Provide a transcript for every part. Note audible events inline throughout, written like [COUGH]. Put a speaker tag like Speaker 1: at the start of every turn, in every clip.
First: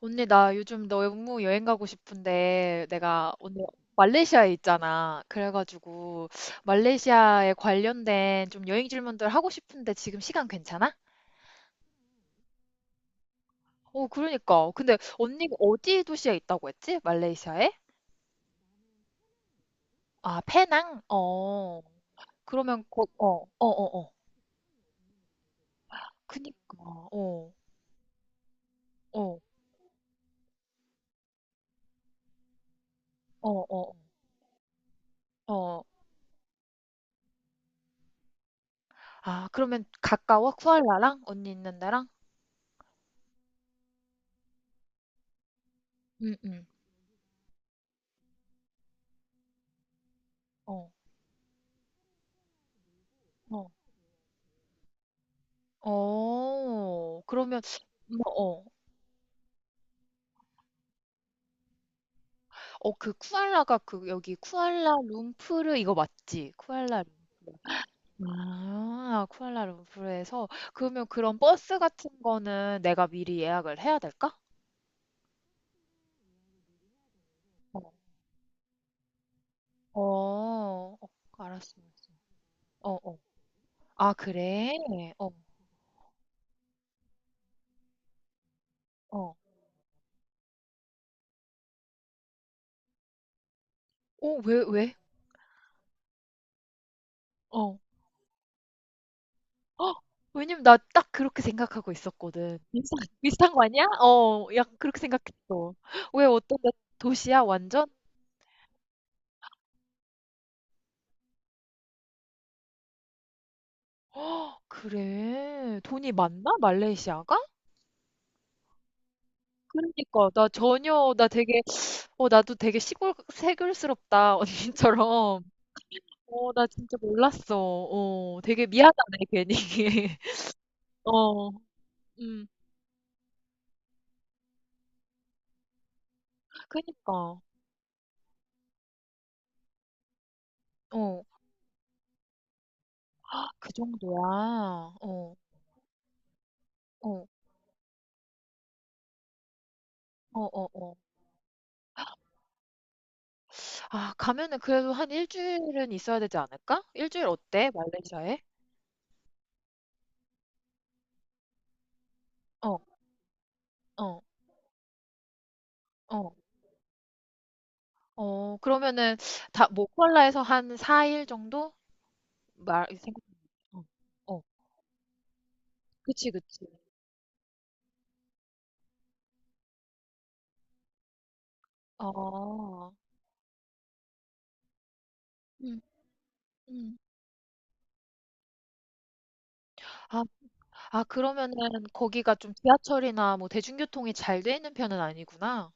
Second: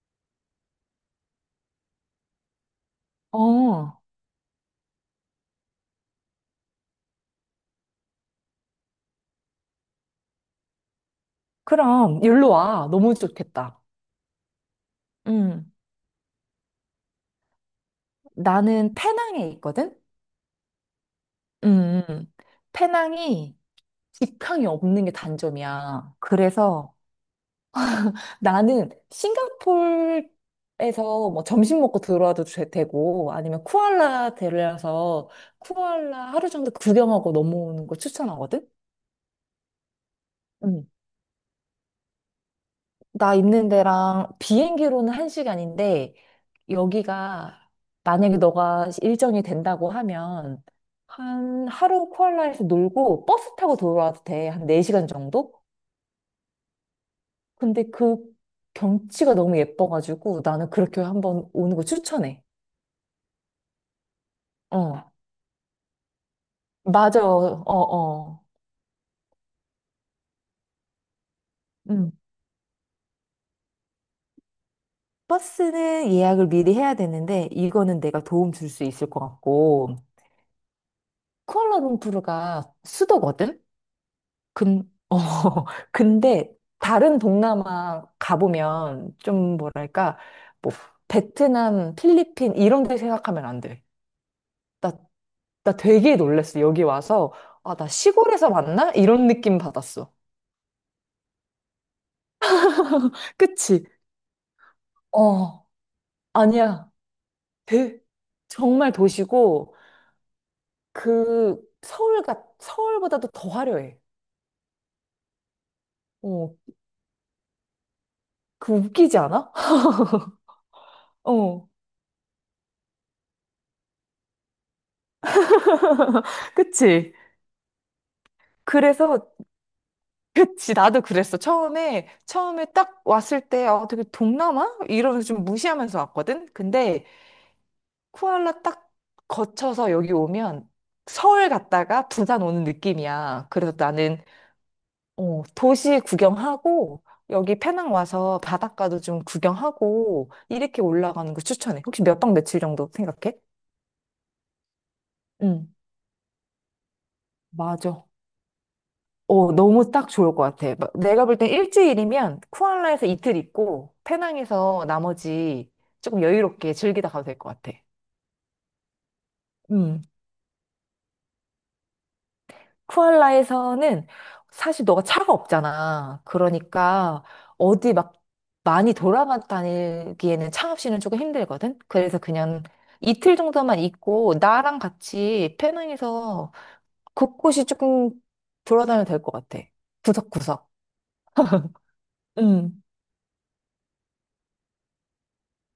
Speaker 1: 언니, 나 요즘 너무 여행 가고 싶은데, 내가 언니
Speaker 2: 어,
Speaker 1: 말레이시아에 있잖아. 그래가지고, 말레이시아에 관련된 좀 여행 질문들 하고 싶은데 지금 시간 괜찮아?
Speaker 2: 그럼 일로 와. 너무 좋겠다.
Speaker 1: 어, 그러니까. 근데 언니가
Speaker 2: 음,
Speaker 1: 어디 도시에 있다고 했지? 말레이시아에?
Speaker 2: 나는 페낭에 있거든?
Speaker 1: 아, 페낭? 어.
Speaker 2: 음, 음.
Speaker 1: 그러면 곧, 어,
Speaker 2: 페낭이
Speaker 1: 어, 어, 어.
Speaker 2: 직항이 없는 게 단점이야.
Speaker 1: 그니까,
Speaker 2: 그래서
Speaker 1: 어,
Speaker 2: 나는
Speaker 1: 어,
Speaker 2: 싱가폴에서 뭐 점심 먹고 들어와도 고
Speaker 1: 어,
Speaker 2: 아니면
Speaker 1: 어,
Speaker 2: 쿠알라 데려와서
Speaker 1: 어.
Speaker 2: 쿠알라 하루 정도 구경하고 넘어오는 거 추천하거든?
Speaker 1: 아, 그러면 가까워? 쿠알라랑? 언니 있는 데랑?
Speaker 2: 나 있는 데랑 비행기로는 한시간인데
Speaker 1: 응, 응.
Speaker 2: 여기가 만약에 너가 일정이 된다고 하면
Speaker 1: 어,
Speaker 2: 한 하루 쿠알라에서 놀고 버스
Speaker 1: 어.
Speaker 2: 타고 돌아와도 돼. 한 4시간 정도?
Speaker 1: 어, 그러면,
Speaker 2: 근데 그
Speaker 1: 뭐, 어.
Speaker 2: 경치가 너무 예뻐가지고 나는 그렇게 한번 오는 거 추천해.
Speaker 1: 어, 그 쿠알라가 그 여기
Speaker 2: 어.
Speaker 1: 쿠알라룸푸르 이거 맞지? 쿠알라룸푸르.
Speaker 2: 맞아. 어, 어.
Speaker 1: 아, 쿠알라룸푸르에서 그러면 그런 버스 같은
Speaker 2: 음.
Speaker 1: 거는 내가 미리 예약을 해야 될까?
Speaker 2: 버스는 예약을 미리 해야 되는데
Speaker 1: 어,
Speaker 2: 이거는 내가 도움 줄 수 있을 것 같고
Speaker 1: 어, 어, 알았습니다.
Speaker 2: 쿠알라룸푸르가
Speaker 1: 어, 어.
Speaker 2: 수도거든?
Speaker 1: 아, 그래?
Speaker 2: 근, 어,
Speaker 1: 어,
Speaker 2: [LAUGHS] 근데 다른 동남아 가보면
Speaker 1: 어.
Speaker 2: 좀 뭐랄까, 뭐, 베트남, 필리핀 이런 데 생각하면 안 돼.
Speaker 1: 어, 왜,
Speaker 2: 나,
Speaker 1: 왜?
Speaker 2: 나 되게 놀랬어. 여기 와서, 아,
Speaker 1: 어.
Speaker 2: 나 시골에서 왔나 이런 느낌
Speaker 1: 헉,
Speaker 2: 받았어.
Speaker 1: 왜냐면 나 딱 그렇게 생각하고 있었거든. 비슷한 거 아니야?
Speaker 2: 그치?
Speaker 1: 어, 약간 그렇게
Speaker 2: 어,
Speaker 1: 생각했어. 왜 어떤 데
Speaker 2: 아니야.
Speaker 1: 도시야, 완전?
Speaker 2: 되, 정말 도시고, 서울보다도 더 화려해.
Speaker 1: 헉, 그래. 돈이 많나?
Speaker 2: 어,
Speaker 1: 말레이시아가?
Speaker 2: 그 웃기지 않아?
Speaker 1: 그러니까 나 전혀
Speaker 2: [LAUGHS]
Speaker 1: 나 되게.
Speaker 2: 어,
Speaker 1: 어, 나도 되게 시골 새글스럽다 [LAUGHS] 언니처럼. 어, 나 진짜
Speaker 2: 그치?
Speaker 1: 몰랐어. 어, 되게 미안하네,
Speaker 2: 그래서
Speaker 1: 괜히. [LAUGHS]
Speaker 2: 그치, 나도 그랬어.
Speaker 1: 어.
Speaker 2: 처음에,
Speaker 1: 음.
Speaker 2: 처음에 딱 왔을 때, 어, 되게 동남아? 이러면서 좀 무시하면서 왔거든? 근데
Speaker 1: 그니까.
Speaker 2: 쿠알라 딱 거쳐서 여기 오면
Speaker 1: 어,
Speaker 2: 서울 갔다가 부산 오는 느낌이야.
Speaker 1: 그
Speaker 2: 그래서
Speaker 1: 정도야?
Speaker 2: 나는,
Speaker 1: 어, 어,
Speaker 2: 도시 구경하고,
Speaker 1: 어,
Speaker 2: 여기 페낭 와서 바닷가도 좀 구경하고,
Speaker 1: 어, 어.
Speaker 2: 이렇게 올라가는 거 추천해. 혹시 몇 박 며칠 정도 생각해?
Speaker 1: 아, 가면은 그래도 한
Speaker 2: 응,
Speaker 1: 일주일은 있어야 되지 않을까? 일주일 어때,
Speaker 2: 맞아.
Speaker 1: 말레이시아에?
Speaker 2: 너무 딱 좋을 것 같아. 막 내가 볼 땐 일주일이면
Speaker 1: 어,
Speaker 2: 쿠알라에서 이틀 있고
Speaker 1: 어,
Speaker 2: 페낭에서 나머지 조금
Speaker 1: 어,
Speaker 2: 여유롭게 즐기다 가도 될 것 같아.
Speaker 1: 어, 그러면은 다
Speaker 2: 음.
Speaker 1: 모콜라에서 한 4일 정도 말 생각. 어,
Speaker 2: 쿠알라에서는
Speaker 1: 어,
Speaker 2: 사실 너가 차가 없잖아.
Speaker 1: 그치, 그치.
Speaker 2: 그러니까 어디 막 많이 돌아다니기에는 차 없이는 조금 힘들거든. 그래서 그냥
Speaker 1: 어.
Speaker 2: 이틀 정도만 있고 나랑 같이
Speaker 1: 음,
Speaker 2: 페낭에서
Speaker 1: 음.
Speaker 2: 곳곳이 조금 돌아다녀도 될 것 같아.
Speaker 1: 아,
Speaker 2: 구석구석.
Speaker 1: 아, 그러면은 거기가 좀
Speaker 2: 음.
Speaker 1: 지하철이나 뭐 대중교통이 잘 돼 있는 편은 아니구나.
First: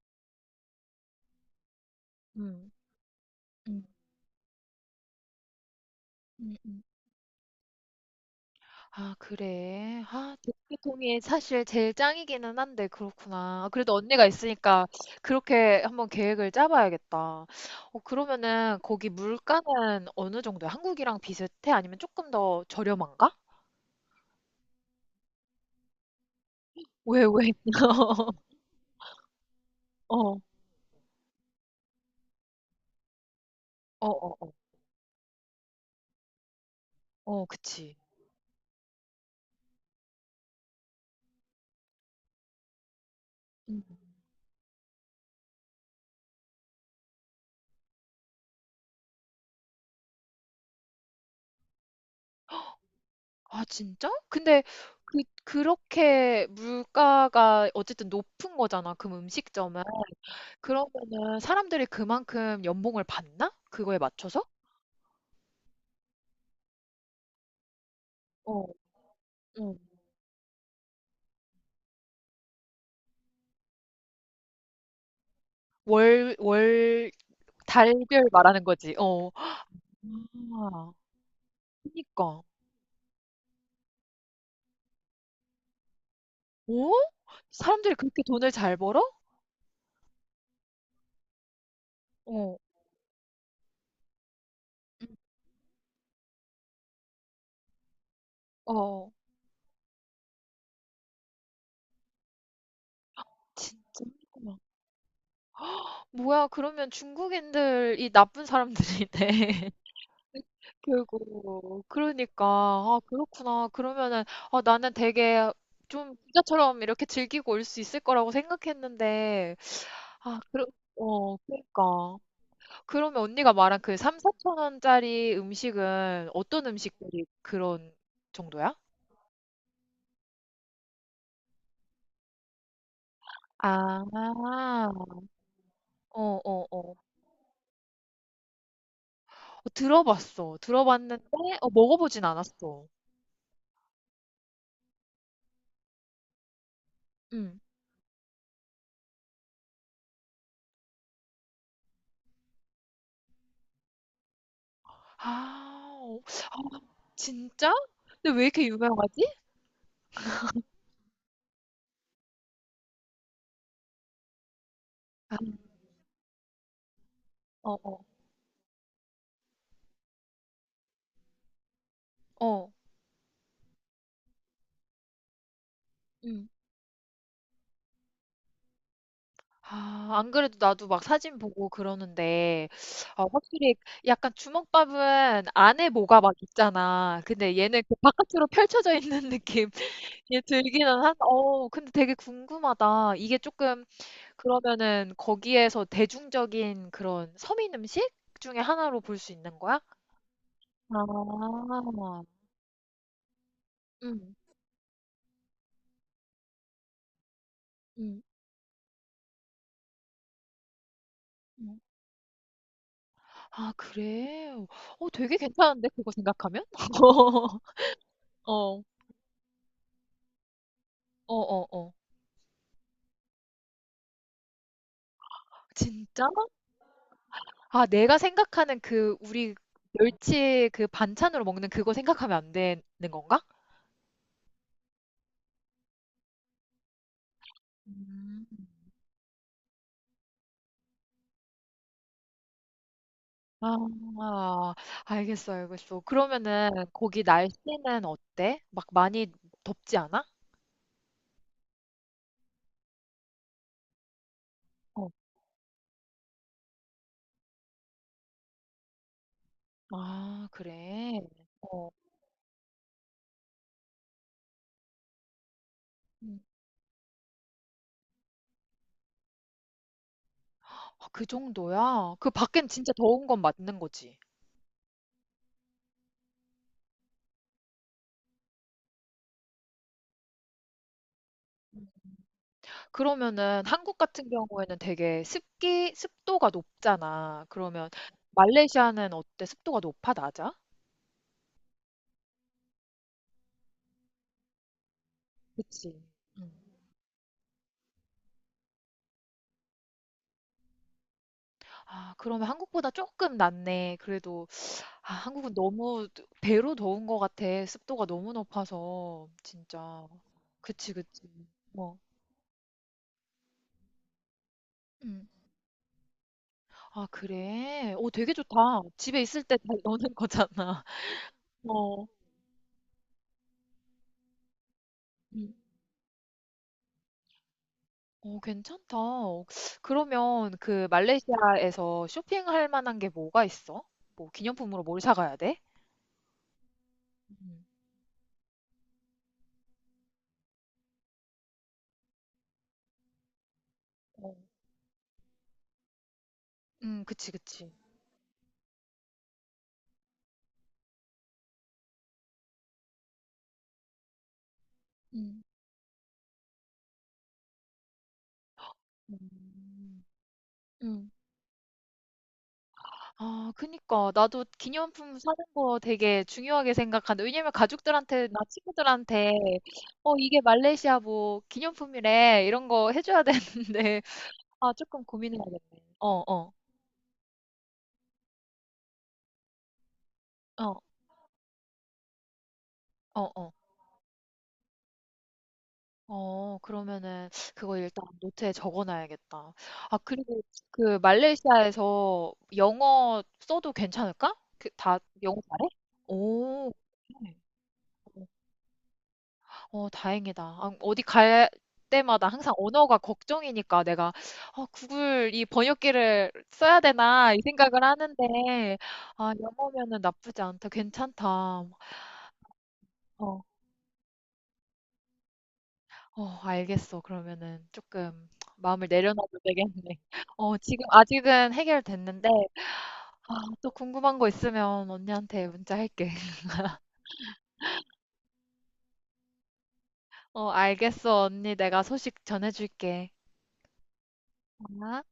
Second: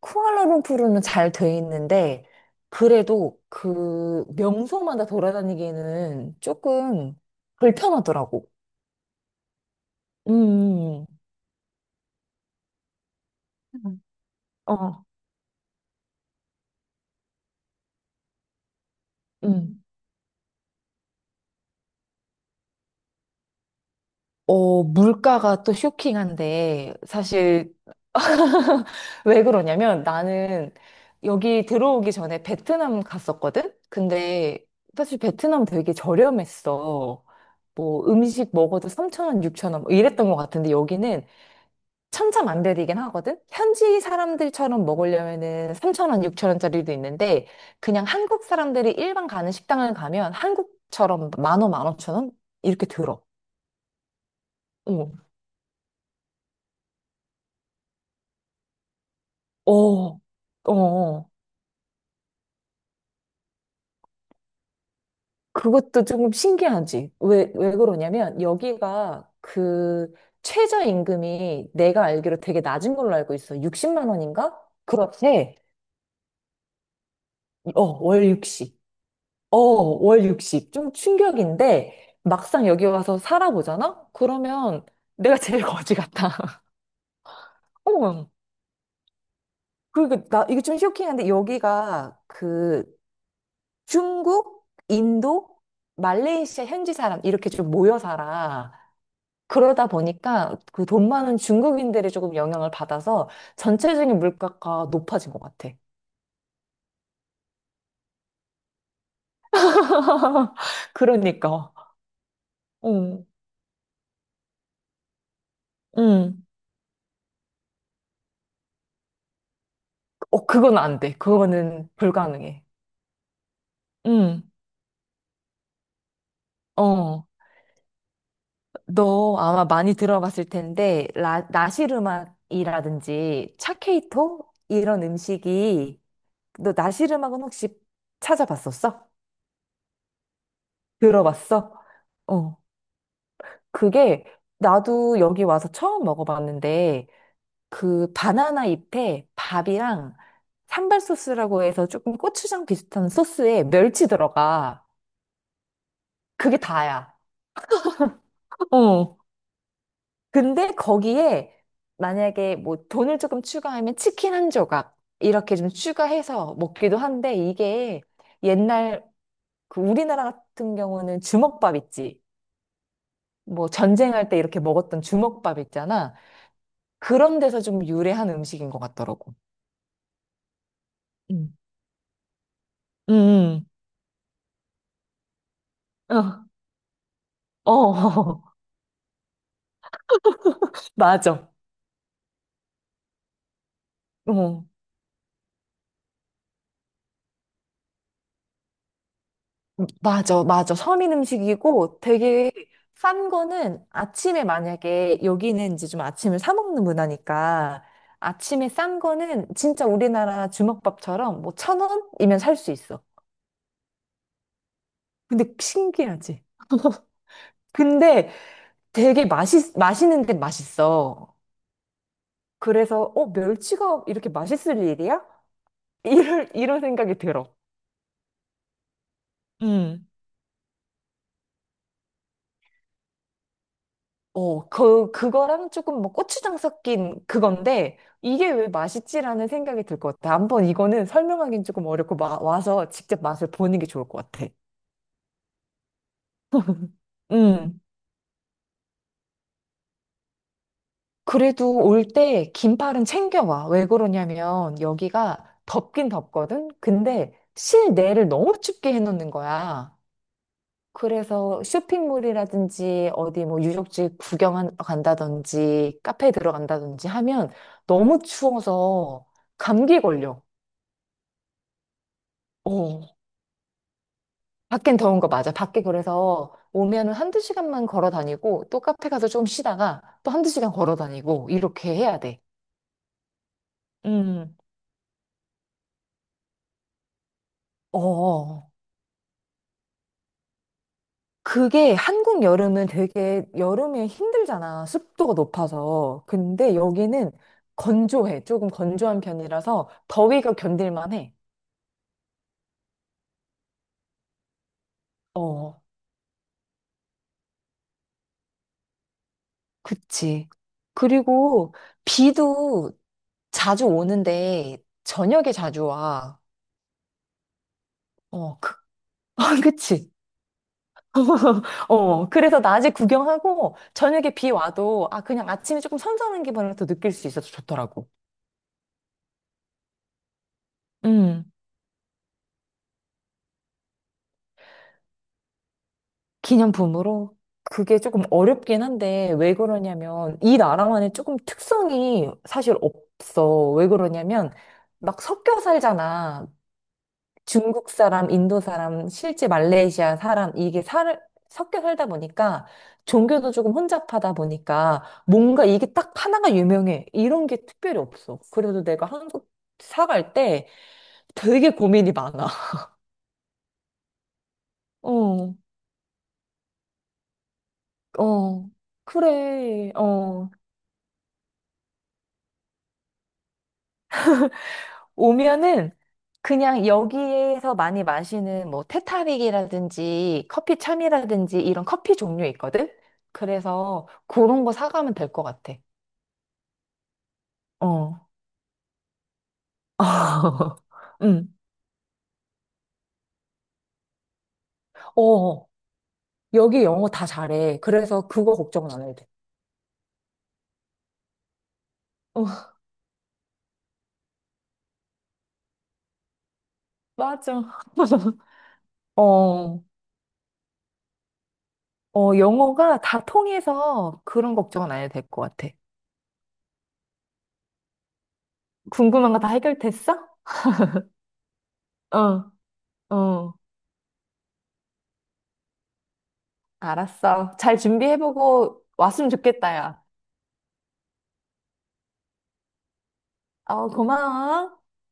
Speaker 2: 쿠알라룸푸르는 잘 돼 있는데,
Speaker 1: 음.
Speaker 2: 그래도
Speaker 1: 음,
Speaker 2: 그 명소마다 돌아다니기에는
Speaker 1: 음, 음.
Speaker 2: 조금 불편하더라고.
Speaker 1: 아, 그래. 아,
Speaker 2: 음,
Speaker 1: 대중교통이 사실 제일 짱이기는 한데, 그렇구나. 아, 그래도
Speaker 2: 음.
Speaker 1: 언니가 있으니까
Speaker 2: 어,
Speaker 1: 그렇게 한번 계획을 짜봐야겠다. 어, 그러면은 거기
Speaker 2: 음.
Speaker 1: 물가는 어느 정도야? 한국이랑 비슷해? 아니면 조금 더 저렴한가?
Speaker 2: 물가가 또 쇼킹한데,
Speaker 1: 왜, 왜?
Speaker 2: 사실.
Speaker 1: [LAUGHS]
Speaker 2: [LAUGHS] 왜 그러냐면
Speaker 1: 어, 어,
Speaker 2: 나는 여기 들어오기 전에 베트남 갔었거든?
Speaker 1: 어, 어,
Speaker 2: 근데 사실 베트남 되게 저렴했어.
Speaker 1: 어, 그치.
Speaker 2: 뭐 음식 먹어도 3천원6천원 뭐 이랬던 것 같은데 여기는 천차만별이긴 하거든? 현지 사람들처럼 먹으려면은 3천원6천원짜리도 있는데, 그냥 한국 사람들이 일반 가는 식당을 가면 한국처럼 10,000원, 15,000원? 이렇게 들어.
Speaker 1: 아 진짜? 근데
Speaker 2: 어,
Speaker 1: 그렇게 물가가 어쨌든 높은 거잖아, 그 음식점은.
Speaker 2: 어, 어.
Speaker 1: 그러면은 사람들이 그만큼 연봉을 받나? 그거에 맞춰서?
Speaker 2: 그것도 조금 신기하지. 왜 그러냐면,
Speaker 1: 어,
Speaker 2: 여기가
Speaker 1: 응.
Speaker 2: 그 최저임금이 내가 알기로 되게 낮은 걸로 알고 있어. 60만 원인가? 그렇대.
Speaker 1: 월,
Speaker 2: 어,
Speaker 1: 달별
Speaker 2: 월
Speaker 1: 말하는
Speaker 2: 60.
Speaker 1: 거지. 어.
Speaker 2: 어, 월 60.
Speaker 1: 아,
Speaker 2: 좀 충격인데,
Speaker 1: 그니까.
Speaker 2: 막상 여기 와서 살아보잖아? 그러면 내가 제일 거지 같아. [LAUGHS]
Speaker 1: 어? 사람들이 그렇게
Speaker 2: 어,
Speaker 1: 돈을 잘 벌어?
Speaker 2: 그리고 이게 좀 쇼킹한데, 여기가
Speaker 1: 어.
Speaker 2: 그 중국,
Speaker 1: 음,
Speaker 2: 인도, 말레이시아 현지 사람, 이렇게 좀 모여 살아.
Speaker 1: 어.
Speaker 2: 그러다 보니까 그 돈 많은 중국인들이 조금 영향을 받아서
Speaker 1: 진짜.
Speaker 2: 전체적인 물가가 높아진 것 같아.
Speaker 1: 뭐야, 그러면 중국인들이 나쁜 사람들이네.
Speaker 2: [LAUGHS] 그러니까.
Speaker 1: 그리고 그러니까 아,
Speaker 2: 응,
Speaker 1: 그렇구나. 그러면은, 아, 나는 되게 좀
Speaker 2: 응.
Speaker 1: 부자처럼 이렇게 즐기고 올 수 있을 거라고 생각했는데. 아
Speaker 2: 어,
Speaker 1: 그러.
Speaker 2: 그건 안 돼.
Speaker 1: 어, 그러니까
Speaker 2: 그거는 불가능해.
Speaker 1: 그러면 언니가 말한 그 3,
Speaker 2: 응,
Speaker 1: 4천 원짜리 음식은 어떤
Speaker 2: 어.
Speaker 1: 음식들이 그런 정도야?
Speaker 2: 너 아마 많이 들어봤을 텐데, 나시르막이라든지
Speaker 1: 아,
Speaker 2: 차케이토? 이런 음식이,
Speaker 1: 어, 어,
Speaker 2: 너
Speaker 1: 어.
Speaker 2: 나시르막은 혹시 찾아봤었어?
Speaker 1: 들어봤어. 들어봤는데 어,
Speaker 2: 들어봤어?
Speaker 1: 먹어보진
Speaker 2: 어,
Speaker 1: 않았어.
Speaker 2: 그게 나도 여기 와서 처음 먹어봤는데,
Speaker 1: 응.
Speaker 2: 그 바나나 잎에 밥이랑 산발 소스라고 해서 조금 고추장 비슷한 소스에 멸치 들어가.
Speaker 1: 아, 어,
Speaker 2: 그게 다야.
Speaker 1: 진짜? 근데 왜 이렇게
Speaker 2: 어.
Speaker 1: 유명하지?
Speaker 2: 근데 거기에 만약에 뭐 돈을 조금 추가하면 치킨 한 조각 이렇게 좀 추가해서 먹기도 한데
Speaker 1: 어,
Speaker 2: 이게
Speaker 1: 어,
Speaker 2: 옛날 그 우리나라 같은 경우는 주먹밥 있지.
Speaker 1: 어.
Speaker 2: 뭐 전쟁할 때 이렇게 먹었던 주먹밥 있잖아.
Speaker 1: 응.
Speaker 2: 그런 데서 좀 유래한 음식인 것 같더라고.
Speaker 1: 아, 안 그래도 나도 막 사진
Speaker 2: 음.
Speaker 1: 보고 그러는데 어,
Speaker 2: 음.
Speaker 1: 확실히 약간 주먹밥은 안에 뭐가 막
Speaker 2: 음.
Speaker 1: 있잖아. 근데
Speaker 2: 어,
Speaker 1: 얘는 그
Speaker 2: 어.
Speaker 1: 바깥으로
Speaker 2: [LAUGHS]
Speaker 1: 펼쳐져 있는 [LAUGHS] 느낌 들기는 한.
Speaker 2: 맞아.
Speaker 1: 어, 근데 되게 궁금하다. 이게 조금.
Speaker 2: 어.
Speaker 1: 그러면은 거기에서 대중적인 그런 서민 음식 중에 하나로 볼 수 있는 거야?
Speaker 2: 맞아, 맞아. 서민
Speaker 1: 아.
Speaker 2: 음식이고 되게 싼 거는
Speaker 1: 음.
Speaker 2: 아침에 만약에 여기는 이제 좀 아침을 사 먹는 문화니까
Speaker 1: 음.
Speaker 2: 아침에 싼 거는 진짜 우리나라 주먹밥처럼 뭐
Speaker 1: 음.
Speaker 2: 천 원이면 살 수 있어.
Speaker 1: 아, 그래? 어, 되게
Speaker 2: 근데
Speaker 1: 괜찮은데 그거
Speaker 2: 신기하지?
Speaker 1: 생각하면? [LAUGHS]
Speaker 2: 근데
Speaker 1: 어.
Speaker 2: 되게 맛있는 데 맛있어.
Speaker 1: 어어어.
Speaker 2: 그래서 멸치가 이렇게 맛있을 일이야?
Speaker 1: 진짜?
Speaker 2: 이런 생각이 들어.
Speaker 1: 아, 내가 생각하는 그 우리 멸치, 그 반찬으로 먹는 그거 생각하면 안 되는 건가?
Speaker 2: 그거랑 조금 뭐 고추장 섞인 그건데,
Speaker 1: 음.
Speaker 2: 이게 왜 맛있지라는 생각이 들 것 같아. 한번 이거는 설명하기는 조금 어렵고, 와서 직접 맛을 보는 게 좋을 것 같아.
Speaker 1: 아, 알겠어, 알겠어. 그러면은 거기
Speaker 2: 음.
Speaker 1: 날씨는 어때? 막 많이 덥지 않아?
Speaker 2: 그래도 올 때 긴팔은 챙겨와. 왜 그러냐면,
Speaker 1: 어.
Speaker 2: 여기가 덥긴 덥거든? 근데 실내를 너무 춥게 해놓는 거야.
Speaker 1: 아, 그래.
Speaker 2: 그래서
Speaker 1: 어.
Speaker 2: 쇼핑몰이라든지, 어디 뭐 유적지 구경 간다든지, 카페에
Speaker 1: 음.
Speaker 2: 들어간다든지 하면 너무 추워서 감기 걸려.
Speaker 1: 아, 그 정도야? 그 밖엔 진짜
Speaker 2: 어,
Speaker 1: 더운 건 맞는 거지.
Speaker 2: 밖엔 더운 거 맞아. 밖에 그래서 오면은 한두 시간만 걸어 다니고 또 카페 가서 좀 쉬다가 또 한두 시간 걸어 다니고
Speaker 1: 음.
Speaker 2: 이렇게 해야 돼.
Speaker 1: 그러면은 한국 같은
Speaker 2: 음.
Speaker 1: 경우에는 되게 습기, 습도가 높잖아. 그러면
Speaker 2: 어.
Speaker 1: 말레이시아는 어때? 습도가 높아, 낮아?
Speaker 2: 그게 한국 여름은 되게 여름에 힘들잖아. 습도가
Speaker 1: 그치.
Speaker 2: 높아서.
Speaker 1: 음.
Speaker 2: 근데 여기는 건조해. 조금 건조한 편이라서 더위가 견딜만 해.
Speaker 1: 아, 그러면 한국보다 조금 낫네. 그래도, 아, 한국은
Speaker 2: 어,
Speaker 1: 너무 배로 더운 것 같아. 습도가 너무 높아서. 진짜.
Speaker 2: 그치.
Speaker 1: 그치, 그치.
Speaker 2: 그리고
Speaker 1: 뭐.
Speaker 2: 비도 자주 오는데
Speaker 1: 음.
Speaker 2: 저녁에 자주 와.
Speaker 1: 아, 그래? 오, 되게 좋다.
Speaker 2: 어,
Speaker 1: 집에
Speaker 2: [LAUGHS]
Speaker 1: 있을 때
Speaker 2: 어,
Speaker 1: 다 넣
Speaker 2: 그치.
Speaker 1: 는 거잖아. [LAUGHS]
Speaker 2: [LAUGHS]
Speaker 1: 어.
Speaker 2: 그래서 낮에 구경하고 저녁에 비 와도 아, 그냥
Speaker 1: 음.
Speaker 2: 아침에 조금 선선한 기분을 또 느낄 수 있어서 좋더라고.
Speaker 1: 어, 괜찮다. 그러면 그
Speaker 2: 음,
Speaker 1: 말레이시아에서 쇼핑할 만한 게 뭐가 있어? 뭐 기념품으로 뭘 사가야 돼?
Speaker 2: 기념품으로
Speaker 1: 음,
Speaker 2: 그게 조금 어렵긴 한데 왜 그러냐면 이 나라만의 조금 특성이 사실 없어. 왜
Speaker 1: 어.
Speaker 2: 그러냐면 막 섞여 살잖아.
Speaker 1: 그치, 그치.
Speaker 2: 중국 사람, 인도 사람, 실제 말레이시아 사람, 섞여 살다 보니까 종교도 조금 혼잡하다 보니까
Speaker 1: 음.
Speaker 2: 뭔가 이게 딱 하나가 유명해. 이런 게 특별히 없어. 그래도 내가 한국
Speaker 1: 음.
Speaker 2: 사갈 때
Speaker 1: 음.
Speaker 2: 되게 고민이 많아. [LAUGHS]
Speaker 1: 아, 그니까. 나도 기념품 사는
Speaker 2: 어,
Speaker 1: 거 되게 중요하게 생각한다. 왜냐면 가족들한테 나
Speaker 2: 어,
Speaker 1: 친구들한테
Speaker 2: 그래,
Speaker 1: "어, 이게
Speaker 2: 어.
Speaker 1: 말레이시아 뭐 기념품이래." 이런 거 해 줘야 되는데. [LAUGHS] 아, 조금 고민해야겠네.
Speaker 2: 오면은
Speaker 1: 어, 어. 어.
Speaker 2: 그냥 여기에서 많이 마시는 뭐 테타릭이라든지
Speaker 1: 어,
Speaker 2: 커피
Speaker 1: 어.
Speaker 2: 참이라든지 이런 커피 종류 있거든?
Speaker 1: 어, 어.
Speaker 2: 그래서 그런 거 사가면 될 것 같아.
Speaker 1: 어, 어, 그러면은 그거 일단
Speaker 2: 어.
Speaker 1: 노트에 적어 놔야겠다. 아, 그리고
Speaker 2: 아. [LAUGHS]
Speaker 1: 그
Speaker 2: 응.
Speaker 1: 말레이시아에서 영어 써도 괜찮을까? 그 다 영어
Speaker 2: 어,
Speaker 1: 잘해? 오.
Speaker 2: 여기 영어 다
Speaker 1: 그래.
Speaker 2: 잘해. 그래서 그거 걱정은 안 해도 돼.
Speaker 1: 어, 다행이다. 아, 어디 갈 때마다 항상
Speaker 2: 어,
Speaker 1: 언어가 걱정이니까 내가 어, 구글 이 번역기를 써야 되나 이
Speaker 2: 맞아.
Speaker 1: 생각을
Speaker 2: [LAUGHS]
Speaker 1: 하는데. 아,
Speaker 2: 어,
Speaker 1: 영어면은 나쁘지 않다. 괜찮다.
Speaker 2: 어, 영어가 다
Speaker 1: 어,
Speaker 2: 통해서 그런 걱정은 안 해도 될 것 같아.
Speaker 1: 어, 알겠어. 그러면은 조금 마음을
Speaker 2: 궁금한
Speaker 1: 내려놔도
Speaker 2: 거 다
Speaker 1: 되겠네.
Speaker 2: 해결됐어?
Speaker 1: 어, 지금 아직은 해결됐는데.
Speaker 2: 어,
Speaker 1: 아,
Speaker 2: 어.
Speaker 1: 또 궁금한 거 있으면 언니한테 문자할게. [LAUGHS]
Speaker 2: 알았어. 잘 준비해보고 왔으면 좋겠다, 야.
Speaker 1: 어, 알겠어, 언니. 내가 소식 전해줄게.
Speaker 2: 어, 고마워.
Speaker 1: 아.